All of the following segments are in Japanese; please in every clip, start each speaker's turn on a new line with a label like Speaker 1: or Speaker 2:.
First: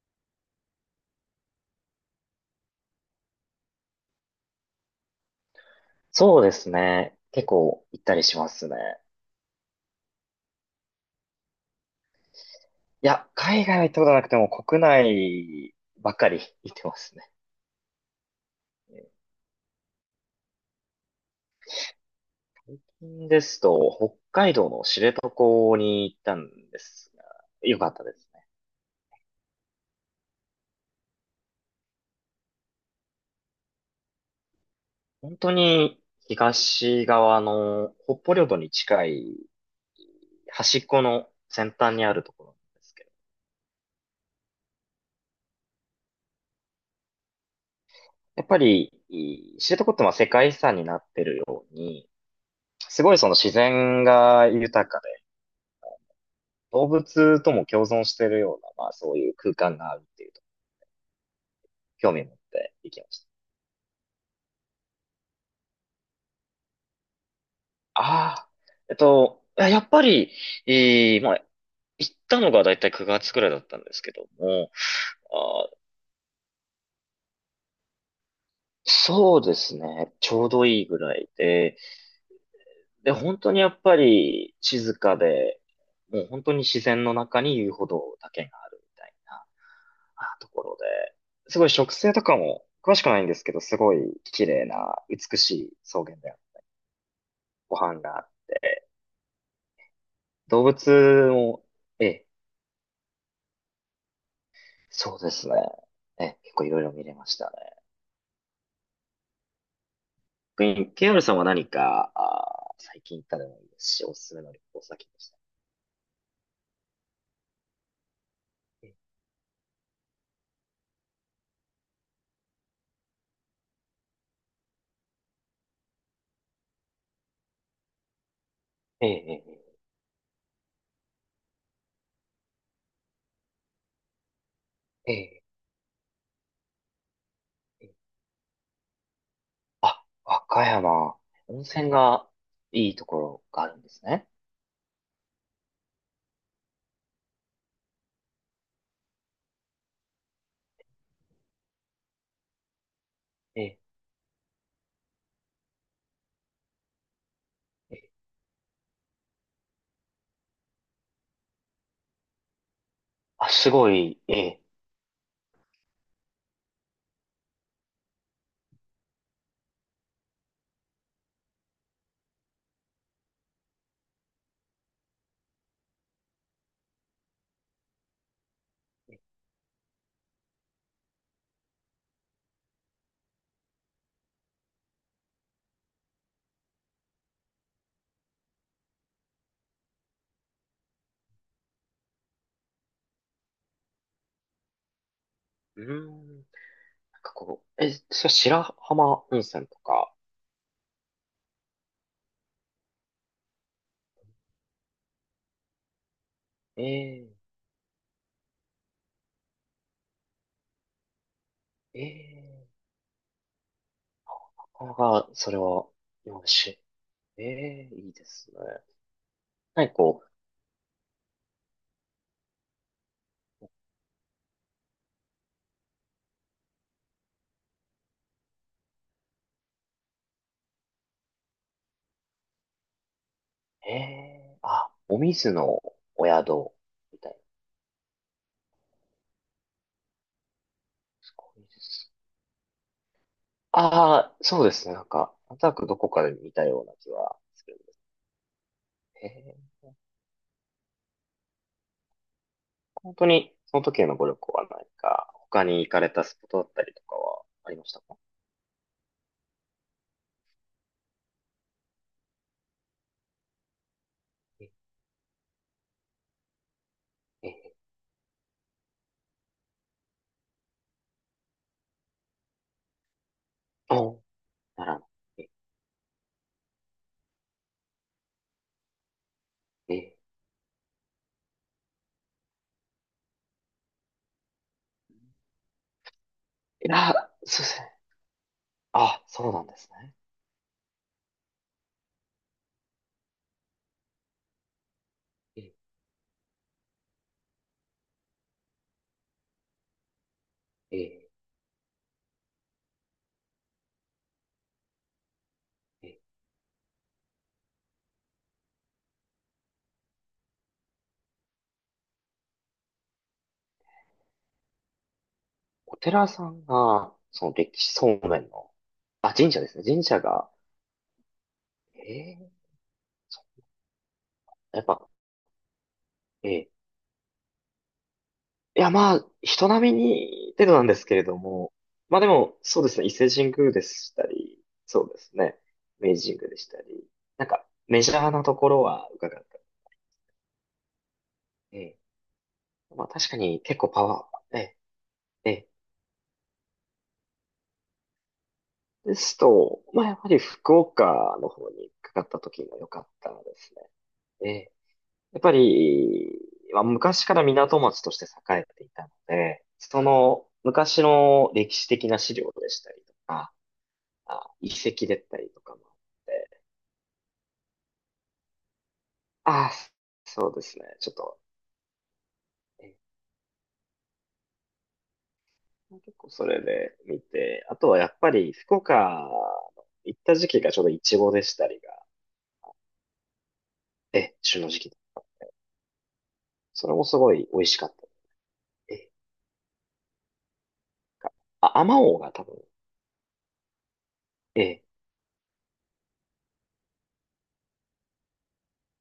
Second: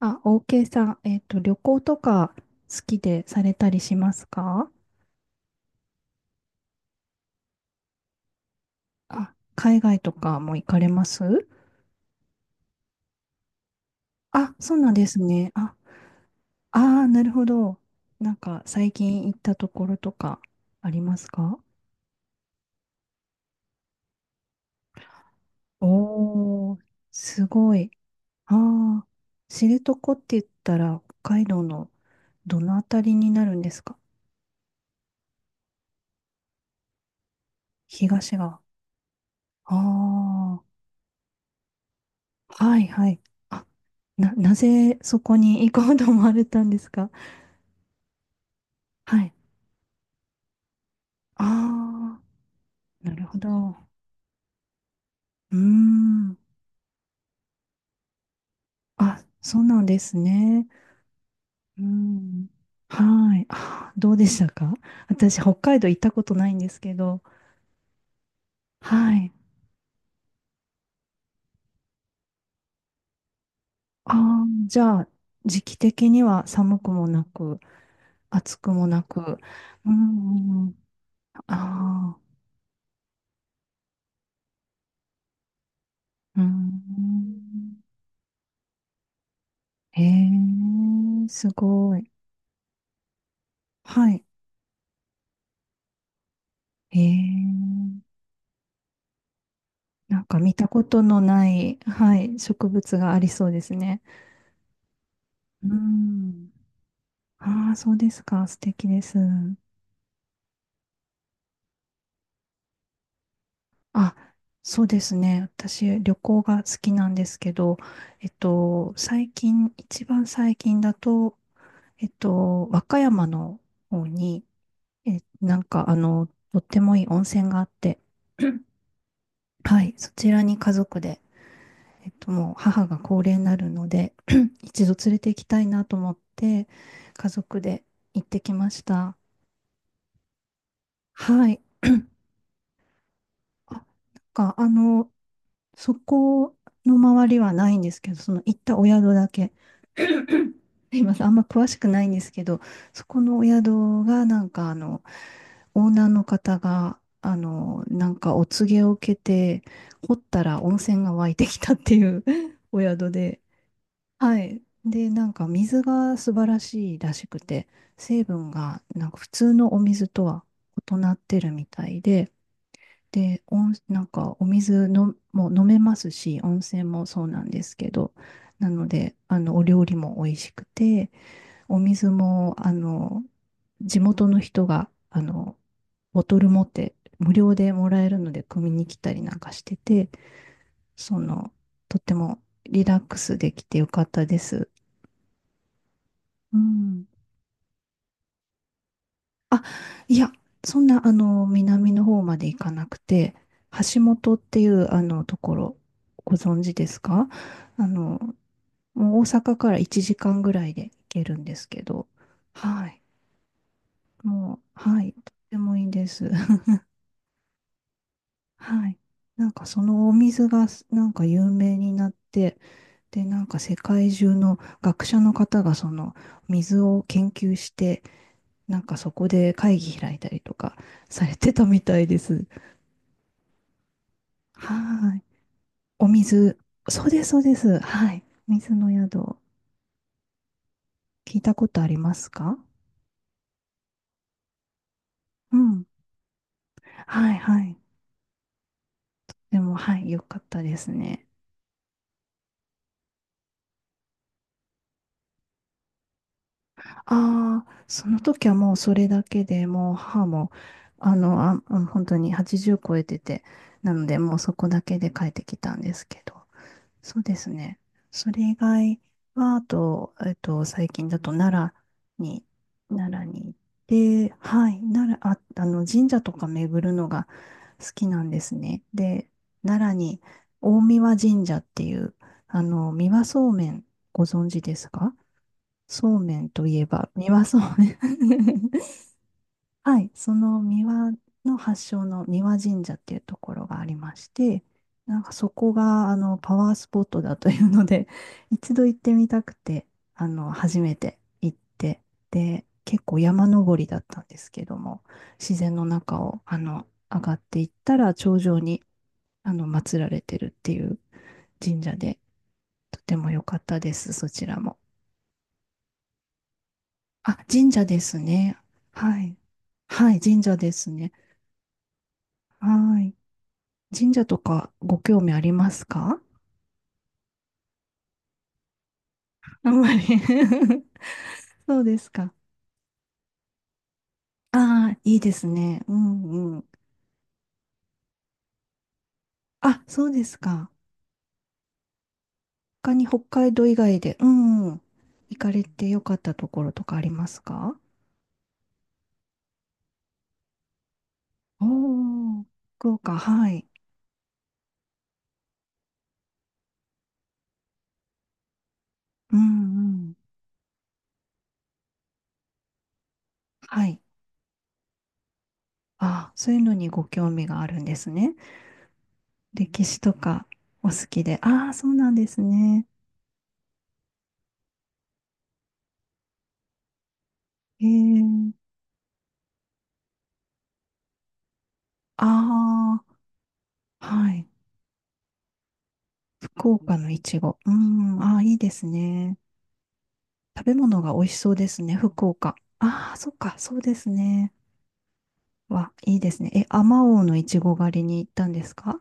Speaker 1: あ、OK さん、旅行とか好きでされたりしますか？
Speaker 2: そうですね。結構行ったりしますね。
Speaker 1: あ、海外とかも行かれます？
Speaker 2: いや、海外は行ったことなくても
Speaker 1: あ、そう
Speaker 2: 国
Speaker 1: なんですね。あ、
Speaker 2: 内ばっかり 行っ
Speaker 1: あ
Speaker 2: てま
Speaker 1: ー、
Speaker 2: す
Speaker 1: な
Speaker 2: ね。
Speaker 1: るほど。なんか、最
Speaker 2: 最
Speaker 1: 近行ったところとかありますか？
Speaker 2: 近ですと、北海道の知床に行ったん
Speaker 1: お
Speaker 2: で
Speaker 1: ー、
Speaker 2: すが、
Speaker 1: すご
Speaker 2: よか
Speaker 1: い。
Speaker 2: ったですね。
Speaker 1: あー、知床って言ったら、北海道のどのあたりになるんですか？
Speaker 2: 本当に東側の
Speaker 1: 東
Speaker 2: 北方領土
Speaker 1: 側。
Speaker 2: に近い
Speaker 1: ああ、
Speaker 2: 端っこの先端にあるところな
Speaker 1: は
Speaker 2: んで
Speaker 1: い
Speaker 2: すけ
Speaker 1: は
Speaker 2: ど、
Speaker 1: い。あ、なぜそこに行こうと思われたんですか？
Speaker 2: やっぱり
Speaker 1: はい。
Speaker 2: い知床ってまあ世界遺産になってる
Speaker 1: あ
Speaker 2: ように、
Speaker 1: あ、
Speaker 2: すご
Speaker 1: な
Speaker 2: い
Speaker 1: る
Speaker 2: その
Speaker 1: ほ
Speaker 2: 自
Speaker 1: ど。
Speaker 2: 然が豊か
Speaker 1: うーん。
Speaker 2: 動物とも共存しているような、まあそう
Speaker 1: あ、
Speaker 2: いう空
Speaker 1: そう
Speaker 2: 間
Speaker 1: なん
Speaker 2: があ
Speaker 1: で
Speaker 2: るっ
Speaker 1: す
Speaker 2: ていうと、
Speaker 1: ね。うー
Speaker 2: 興味を持っ
Speaker 1: ん。
Speaker 2: て行きました。
Speaker 1: はい。あー、どうでしたか？私、北海道行ったことないんですけど。
Speaker 2: ああ、
Speaker 1: はい。
Speaker 2: いややっぱり、えーまあ、行ったのがだいたい9月くらいだったんですけ
Speaker 1: あ
Speaker 2: ど
Speaker 1: あ、
Speaker 2: も、
Speaker 1: じゃあ、時
Speaker 2: あ
Speaker 1: 期
Speaker 2: ー、
Speaker 1: 的には寒くもなく、暑くもなく。
Speaker 2: そうです
Speaker 1: うー
Speaker 2: ね、ちょうど
Speaker 1: ん。
Speaker 2: いいぐらいで、
Speaker 1: ああ、
Speaker 2: で、本当にやっぱり静かで、もう
Speaker 1: うー
Speaker 2: 本当に自然の中に遊
Speaker 1: ん。
Speaker 2: 歩道だけがあるみたいなと
Speaker 1: へ
Speaker 2: ころで、
Speaker 1: え、す
Speaker 2: すごい植
Speaker 1: ごい。
Speaker 2: 生とかも詳しくないんですけど、すご
Speaker 1: は
Speaker 2: い
Speaker 1: い。
Speaker 2: 綺麗な美しい草原で
Speaker 1: へ
Speaker 2: ご飯
Speaker 1: え、
Speaker 2: が
Speaker 1: なんか見
Speaker 2: 動
Speaker 1: たことの
Speaker 2: 物
Speaker 1: な
Speaker 2: も、
Speaker 1: い、
Speaker 2: え
Speaker 1: は
Speaker 2: え、
Speaker 1: い、植物がありそうですね。
Speaker 2: そうですね。
Speaker 1: うー
Speaker 2: ええ、
Speaker 1: ん。
Speaker 2: 結構いろいろ見れましたね。
Speaker 1: ああ、そうですか。素敵です。
Speaker 2: 逆に KR さんは何か、あー、最近行ったでもいいですし、お
Speaker 1: あ、
Speaker 2: すすめの旅
Speaker 1: そ
Speaker 2: 行
Speaker 1: うで
Speaker 2: 先で
Speaker 1: す
Speaker 2: した？
Speaker 1: ね。私、旅行が好きなんですけど、
Speaker 2: え
Speaker 1: 最近、一番最近だと、和歌山の方に、なんか、あの、とってもいい温泉があって、
Speaker 2: え、ええ、
Speaker 1: はい、そちらに家族で、もう母が高齢になるので、一度
Speaker 2: え
Speaker 1: 連
Speaker 2: え、
Speaker 1: れて行
Speaker 2: ええ。
Speaker 1: きたいなと思って、家族で行ってきました。
Speaker 2: あ、和歌山、
Speaker 1: はい。
Speaker 2: 温泉がいいところがあ
Speaker 1: あ
Speaker 2: る
Speaker 1: な
Speaker 2: ん
Speaker 1: ん
Speaker 2: ですね。
Speaker 1: か、あの、そこの周りはないんですけど、その行ったお宿だけ。すいません、あんま詳しくないんですけど、そこのお
Speaker 2: ええ、
Speaker 1: 宿がなんかあの、オーナーの方が、あの、
Speaker 2: え
Speaker 1: な
Speaker 2: え
Speaker 1: んかお告げを受けて、掘ったら温泉が湧いてきたっていう お宿で、
Speaker 2: あ、すごい、
Speaker 1: は
Speaker 2: え
Speaker 1: い。
Speaker 2: え。
Speaker 1: で、なんか水が素晴らしいらしくて、成分がなんか普通のお水とは異なってるみたいで、で、なんかお水のもう飲めますし、温泉もそうなんですけど、なので、あの、お料理も美味しくて、お水も、あの、地元の人が、あの、ボトル持って無料でもらえるので、汲みに来たりなんかしてて、その、とってもリラックスできてよかったです。
Speaker 2: うーん、なん
Speaker 1: うん。
Speaker 2: かこう、そう白浜温
Speaker 1: あ、
Speaker 2: 泉とか、
Speaker 1: いや、そんな、あの、南の方まで行かなくて、橋本っていう、あの、ところ、ご存知
Speaker 2: え
Speaker 1: ですか？
Speaker 2: え、
Speaker 1: あの、もう大阪から1時間ぐらいで行けるんですけ
Speaker 2: え
Speaker 1: ど、
Speaker 2: え、
Speaker 1: はい。も
Speaker 2: なか
Speaker 1: う、
Speaker 2: な
Speaker 1: はい。と
Speaker 2: か、
Speaker 1: っ
Speaker 2: そ
Speaker 1: て
Speaker 2: れ
Speaker 1: もい
Speaker 2: は、
Speaker 1: いです。
Speaker 2: よ し、ええ、いいですね。
Speaker 1: はい。なんか、そ
Speaker 2: なんか
Speaker 1: のお
Speaker 2: こう、
Speaker 1: 水が、なんか有名になって、で、なんか世界中の学者の方がその水を研究して、なんかそこで会議開いたりとかされてたみたいです。
Speaker 2: ええあ、
Speaker 1: は
Speaker 2: お
Speaker 1: い。
Speaker 2: 水の
Speaker 1: お
Speaker 2: お
Speaker 1: 水。
Speaker 2: 宿
Speaker 1: そう
Speaker 2: み
Speaker 1: です、
Speaker 2: たいな。
Speaker 1: そうです。はい。水の宿。
Speaker 2: す
Speaker 1: 聞い
Speaker 2: ご
Speaker 1: た
Speaker 2: い
Speaker 1: こ
Speaker 2: で
Speaker 1: とあり
Speaker 2: す。
Speaker 1: ますか？
Speaker 2: ああ、そうですね。なんか、
Speaker 1: う
Speaker 2: なんとな
Speaker 1: ん。
Speaker 2: くどこかで見たような気
Speaker 1: は
Speaker 2: は
Speaker 1: い、は
Speaker 2: す
Speaker 1: い。
Speaker 2: る。え
Speaker 1: でも、
Speaker 2: え。
Speaker 1: はい、よかったですね。
Speaker 2: 本当に、その時へのご旅行は何か、他に行かれたスポットだったりとかは
Speaker 1: あ
Speaker 2: あり
Speaker 1: あ、
Speaker 2: ました
Speaker 1: そ
Speaker 2: か？
Speaker 1: の時はもうそれだけでもう母も、あの、あ、うん本当に80超えてて、なのでもうそこ
Speaker 2: え
Speaker 1: だけで帰ってきたんですけど。そうで
Speaker 2: え、
Speaker 1: す
Speaker 2: ええ、
Speaker 1: ね。それ以外は、あと、最近だと良に、奈良に行っ
Speaker 2: お、
Speaker 1: て、はい、
Speaker 2: ならぬ。
Speaker 1: 奈良、あ、
Speaker 2: え
Speaker 1: あの、神社とか巡るのが、好きなんですね。で、奈良
Speaker 2: え、え
Speaker 1: に大神神社っていう、あの、三輪そうめんご存知ですか？そうめんといえ
Speaker 2: え
Speaker 1: ば、
Speaker 2: あ、
Speaker 1: 三輪そう
Speaker 2: そうです
Speaker 1: め
Speaker 2: ね。
Speaker 1: ん。
Speaker 2: あ、そうなんです
Speaker 1: はい、
Speaker 2: ね。
Speaker 1: その三輪の発祥の三輪神社っていうところがありまして、なんかそ
Speaker 2: え
Speaker 1: こ
Speaker 2: え、
Speaker 1: があのパワースポットだというので、一度行ってみたくて、あの初め
Speaker 2: え
Speaker 1: て
Speaker 2: え、
Speaker 1: 行って、で、結構山登りだったんですけども、自然の
Speaker 2: ええ、
Speaker 1: 中をあの上がっていったら頂上にあの祀られてるっていう神社で、とても良かったです、そちらも。
Speaker 2: お寺さんが、
Speaker 1: あ、
Speaker 2: その
Speaker 1: 神
Speaker 2: 歴
Speaker 1: 社
Speaker 2: 史
Speaker 1: で
Speaker 2: そ
Speaker 1: す
Speaker 2: うめん
Speaker 1: ね。
Speaker 2: の、
Speaker 1: は
Speaker 2: あ、
Speaker 1: い。
Speaker 2: 神社ですね。神
Speaker 1: はい、
Speaker 2: 社
Speaker 1: 神
Speaker 2: が、
Speaker 1: 社ですね。
Speaker 2: ええ、
Speaker 1: はい。
Speaker 2: そ
Speaker 1: 神社とか
Speaker 2: うやっ
Speaker 1: ご
Speaker 2: ぱ、
Speaker 1: 興味ありますか？
Speaker 2: ええ、いや、まあ、人
Speaker 1: あんま
Speaker 2: 並み
Speaker 1: り。
Speaker 2: に程度なんですけれど も、
Speaker 1: そうです
Speaker 2: まあで
Speaker 1: か。
Speaker 2: も、そうですね、伊勢神宮でしたり、
Speaker 1: ああ、
Speaker 2: そう
Speaker 1: い
Speaker 2: で
Speaker 1: いで
Speaker 2: す
Speaker 1: す
Speaker 2: ね、
Speaker 1: ね。う
Speaker 2: 明治神宮
Speaker 1: んう
Speaker 2: でし
Speaker 1: ん。
Speaker 2: たり、なんか、メジャーなところは伺った。
Speaker 1: あ、そうですか。
Speaker 2: ええ。
Speaker 1: 他
Speaker 2: ま
Speaker 1: に
Speaker 2: あ
Speaker 1: 北
Speaker 2: 確か
Speaker 1: 海
Speaker 2: に
Speaker 1: 道以
Speaker 2: 結構
Speaker 1: 外
Speaker 2: パ
Speaker 1: で、う
Speaker 2: ワー、え
Speaker 1: んうん。行か
Speaker 2: え、え
Speaker 1: れ
Speaker 2: え。
Speaker 1: てよかったところとかありますか？
Speaker 2: ですと、まあやっぱり福岡の
Speaker 1: お
Speaker 2: 方にかかった
Speaker 1: お、
Speaker 2: 時が良
Speaker 1: 福
Speaker 2: かっ
Speaker 1: 岡、
Speaker 2: たで
Speaker 1: はい。
Speaker 2: すね。ええ。やっぱり、まあ昔から港町として栄えていたの
Speaker 1: うん
Speaker 2: で、
Speaker 1: う
Speaker 2: そ
Speaker 1: ん。
Speaker 2: の昔の歴史的な資料でしたりとか、
Speaker 1: はい。
Speaker 2: あ、遺跡だったりとかもあっ
Speaker 1: ああ、そうい
Speaker 2: て、
Speaker 1: うのにご興味があるんですね。
Speaker 2: ああ、
Speaker 1: 歴史とか
Speaker 2: そうですね。
Speaker 1: お好
Speaker 2: ちょっ
Speaker 1: きで。
Speaker 2: と、
Speaker 1: ああ、そうなんですね。
Speaker 2: え結構それで見て、あ
Speaker 1: え
Speaker 2: とはやっぱり
Speaker 1: え。
Speaker 2: 福岡の行った時期がちょうどイチゴでしたりが、
Speaker 1: ああ、はい。
Speaker 2: 旬の時期。
Speaker 1: 福
Speaker 2: それ
Speaker 1: 岡
Speaker 2: も
Speaker 1: の
Speaker 2: す
Speaker 1: い
Speaker 2: ご
Speaker 1: ち
Speaker 2: い
Speaker 1: ご。
Speaker 2: 美味
Speaker 1: うー
Speaker 2: しかっ
Speaker 1: ん、
Speaker 2: た。
Speaker 1: ああ、いいです
Speaker 2: え、
Speaker 1: ね。食べ物が美味
Speaker 2: か
Speaker 1: しそうで
Speaker 2: あ、
Speaker 1: す
Speaker 2: あ
Speaker 1: ね、
Speaker 2: まおう
Speaker 1: 福
Speaker 2: が多
Speaker 1: 岡。
Speaker 2: 分、
Speaker 1: ああ、そっか、そうですね。
Speaker 2: え、
Speaker 1: わ、いいですね。え、あまおうのいちご狩りに行ったんですか？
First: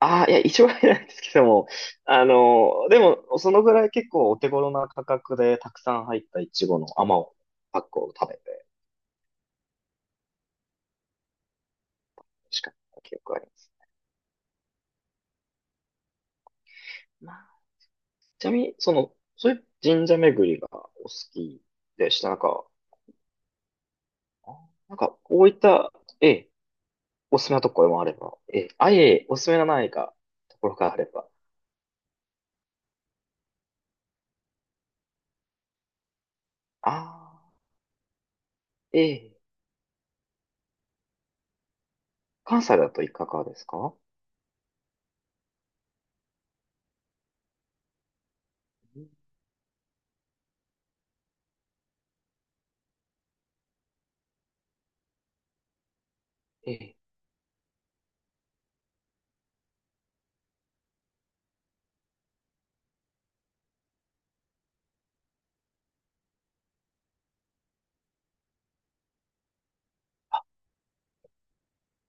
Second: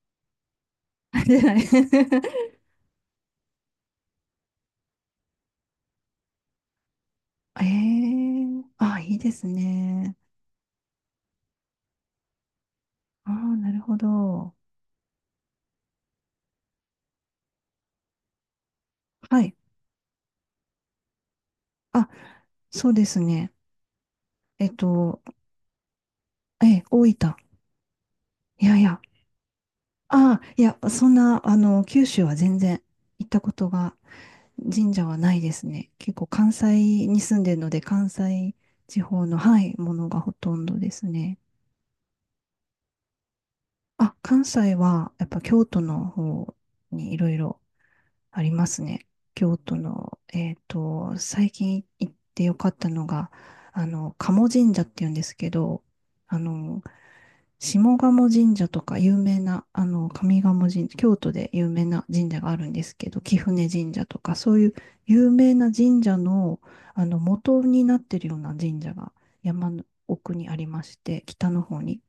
Speaker 2: ああ、いや、一応入らないです け
Speaker 1: 出
Speaker 2: ど
Speaker 1: ない。
Speaker 2: も、あのでも、そのぐらい結構お手頃な価格でたくさん入ったイチゴの甘を
Speaker 1: え
Speaker 2: パックを食べ
Speaker 1: え、
Speaker 2: て
Speaker 1: ああ、いいですね。
Speaker 2: 美味しかった記
Speaker 1: あ
Speaker 2: 憶がありま
Speaker 1: あ、な
Speaker 2: す。
Speaker 1: るほど。
Speaker 2: まあちなみに、その、
Speaker 1: は
Speaker 2: そ
Speaker 1: い。
Speaker 2: ういう神社巡りがお好き
Speaker 1: あ、
Speaker 2: でした。なんか、
Speaker 1: そうですね。
Speaker 2: あ
Speaker 1: えっ
Speaker 2: なんか、
Speaker 1: と、
Speaker 2: こういった、ええ、
Speaker 1: え、大分。
Speaker 2: おすすめなところもあれば、え
Speaker 1: い
Speaker 2: え、
Speaker 1: やい
Speaker 2: あ、い
Speaker 1: や、
Speaker 2: えいえ、おすすめのないか、
Speaker 1: ああ、
Speaker 2: と
Speaker 1: い
Speaker 2: ころ
Speaker 1: や、
Speaker 2: があれ
Speaker 1: そん
Speaker 2: ば、
Speaker 1: な、あの、九州は全然行ったことが、神社はないですね。結構関
Speaker 2: あ
Speaker 1: 西に住ん
Speaker 2: あ、
Speaker 1: でるので、関西地
Speaker 2: え
Speaker 1: 方
Speaker 2: え、
Speaker 1: の、はい、ものがほとんどですね。
Speaker 2: 関西だといかがですか？
Speaker 1: あ、関西は、やっぱ京都の方にいろいろあります
Speaker 2: うん、
Speaker 1: ね。京都の、最近行ってよかったのが、あの、賀茂神社っていうんですけど、あ
Speaker 2: え
Speaker 1: の、
Speaker 2: え、
Speaker 1: 下鴨神社とか有名な、あの、上鴨神社、京都で有名な神社があるんですけど、貴船神社とか、そういう有名な神社の、あの、元になってるような神社が山の奥にありまして、北の方に。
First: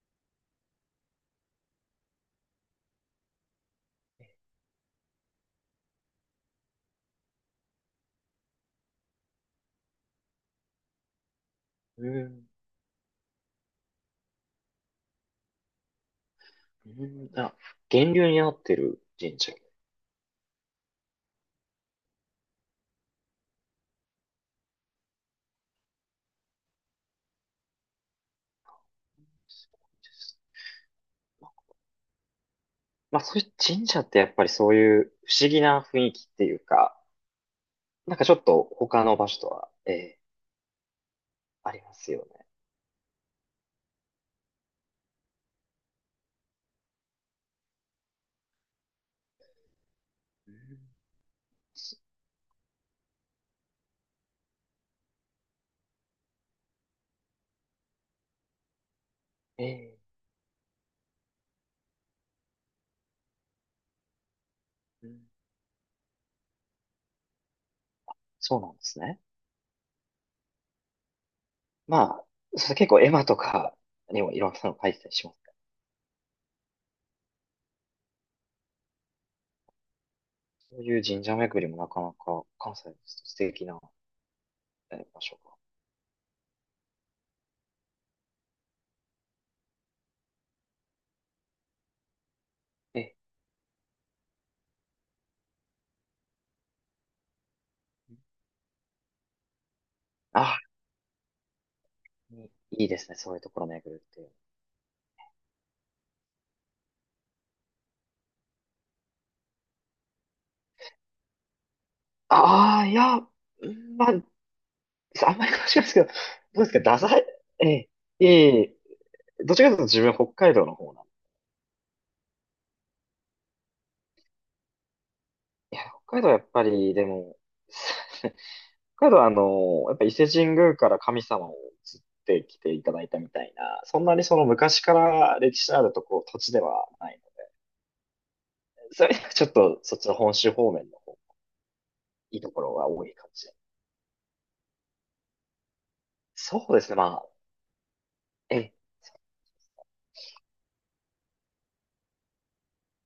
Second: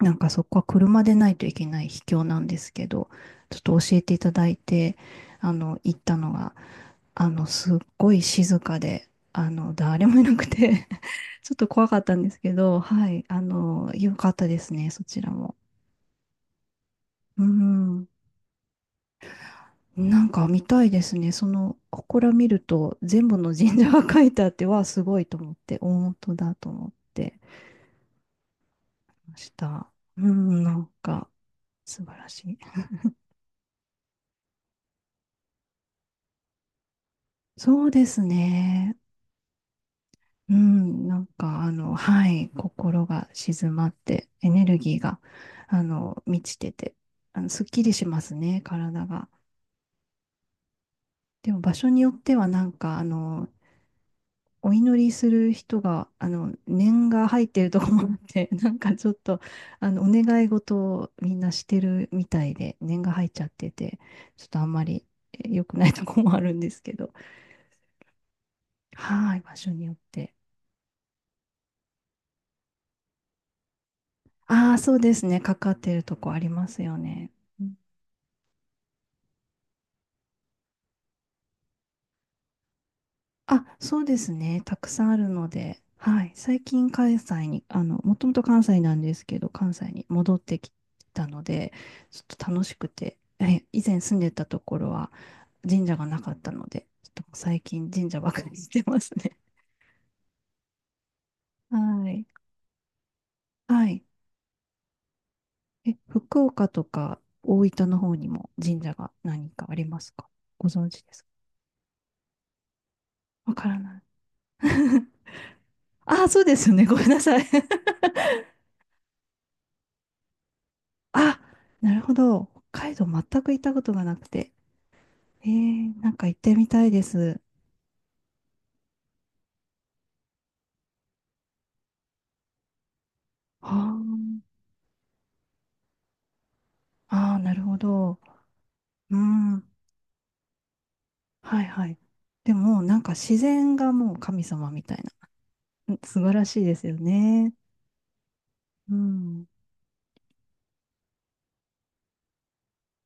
Speaker 1: なんかそこは車でないといけない秘境なんですけど、ちょっと教えていただいて、あの、行ったのが、あの、すっごい静かで、あの、誰もいなくて、 ちょっと怖かっ
Speaker 2: う
Speaker 1: たんです
Speaker 2: ん、
Speaker 1: けど、はい、あの、良かったですね、そちらも。
Speaker 2: うん、
Speaker 1: う
Speaker 2: あ、
Speaker 1: ん。
Speaker 2: 源流になってる神社で
Speaker 1: なんか見たいですね。その、ここら見ると、全部の神社が書いてあって、わあ、すごいと思って、大本だと思ってまし
Speaker 2: すご
Speaker 1: た。
Speaker 2: いで
Speaker 1: う
Speaker 2: す。
Speaker 1: ん、なんか、素晴らしい。
Speaker 2: まあ、そういう神社ってやっぱりそういう不思議な雰囲気っていうか、
Speaker 1: そうで
Speaker 2: なん
Speaker 1: す
Speaker 2: かちょっと
Speaker 1: ね。
Speaker 2: 他の場所とは、ええ、
Speaker 1: うん、なんか、あ
Speaker 2: あり
Speaker 1: の、
Speaker 2: ますよ
Speaker 1: は
Speaker 2: ね。
Speaker 1: い、心が静まって、エネルギーが、あの、満ちてて、あの、すっきりしますね、体が。
Speaker 2: うん、
Speaker 1: でも、場所によっては、なんか、あの、お祈りする人が、あの、念が入ってるとこもあって、なんかちょっと、あ
Speaker 2: え
Speaker 1: の、お
Speaker 2: え、
Speaker 1: 願い事をみんなしてるみたいで、念が入っちゃってて、ちょっとあんまり
Speaker 2: うん、
Speaker 1: 良くないとこもあるんですけど、
Speaker 2: そうなんですね。
Speaker 1: はい、場所によって。
Speaker 2: まあ、それ結構絵馬とかにもいろんな
Speaker 1: ああ、
Speaker 2: の書
Speaker 1: そ
Speaker 2: い
Speaker 1: う
Speaker 2: てた
Speaker 1: で
Speaker 2: り
Speaker 1: す
Speaker 2: します
Speaker 1: ね、
Speaker 2: ね。
Speaker 1: かかってるとこありますよね。
Speaker 2: そういう神社巡りもなかなか関西ですと素
Speaker 1: あ、
Speaker 2: 敵な
Speaker 1: そうですね。たくさんあ
Speaker 2: 場
Speaker 1: る
Speaker 2: 所
Speaker 1: の
Speaker 2: が。
Speaker 1: で、はい。最近関西に、あの、もともと関西なんですけど、関西に戻ってきたので、ちょっと楽しく
Speaker 2: え、
Speaker 1: て、以前住んでたところは神社がなかったので、ちょっと最近神社ばかりにしてますね。
Speaker 2: あ、
Speaker 1: はい。
Speaker 2: いいいですね。そういうところ
Speaker 1: は
Speaker 2: 巡る
Speaker 1: い。
Speaker 2: っていう。
Speaker 1: 福岡とか大分の方にも神社が何かありますか？ご存知ですか？
Speaker 2: ああ、いや、
Speaker 1: わか
Speaker 2: う
Speaker 1: ら
Speaker 2: ん、
Speaker 1: ない。
Speaker 2: まあ、あんまり詳しくないですけど、ど
Speaker 1: あ、そうで
Speaker 2: うで
Speaker 1: す
Speaker 2: す
Speaker 1: よ
Speaker 2: か、
Speaker 1: ね。ご
Speaker 2: ダ
Speaker 1: めん
Speaker 2: サ
Speaker 1: な
Speaker 2: い。
Speaker 1: さい。
Speaker 2: ええ、いえいえ、どっちらかというと自分北海道の方なんで。
Speaker 1: あ、なるほど。北海道全く行ったことがなくて。
Speaker 2: いや、
Speaker 1: なん
Speaker 2: 北海
Speaker 1: か
Speaker 2: 道は
Speaker 1: 行
Speaker 2: や
Speaker 1: っ
Speaker 2: っ
Speaker 1: て
Speaker 2: ぱ
Speaker 1: みたい
Speaker 2: り、
Speaker 1: で
Speaker 2: でも、
Speaker 1: す。
Speaker 2: 北海道はあの、やっぱ伊勢神宮から神様を移ってきていただいたみたいな、そんなにその
Speaker 1: あ
Speaker 2: 昔から歴史のあるとこ、土地ではないの
Speaker 1: あ、ああ、なるほど。
Speaker 2: で、それ
Speaker 1: う
Speaker 2: ちょっ
Speaker 1: ん。
Speaker 2: とそっちの本州方面の方
Speaker 1: はいはい。
Speaker 2: いいと
Speaker 1: で
Speaker 2: ころ
Speaker 1: も、
Speaker 2: が
Speaker 1: なん
Speaker 2: 多
Speaker 1: か
Speaker 2: いかも
Speaker 1: 自
Speaker 2: しれない。
Speaker 1: 然がもう神様みたいな。うん、素晴らしい
Speaker 2: そ
Speaker 1: で
Speaker 2: うで
Speaker 1: す
Speaker 2: す
Speaker 1: よ
Speaker 2: ね、まあ、
Speaker 1: ね。
Speaker 2: え、
Speaker 1: うん。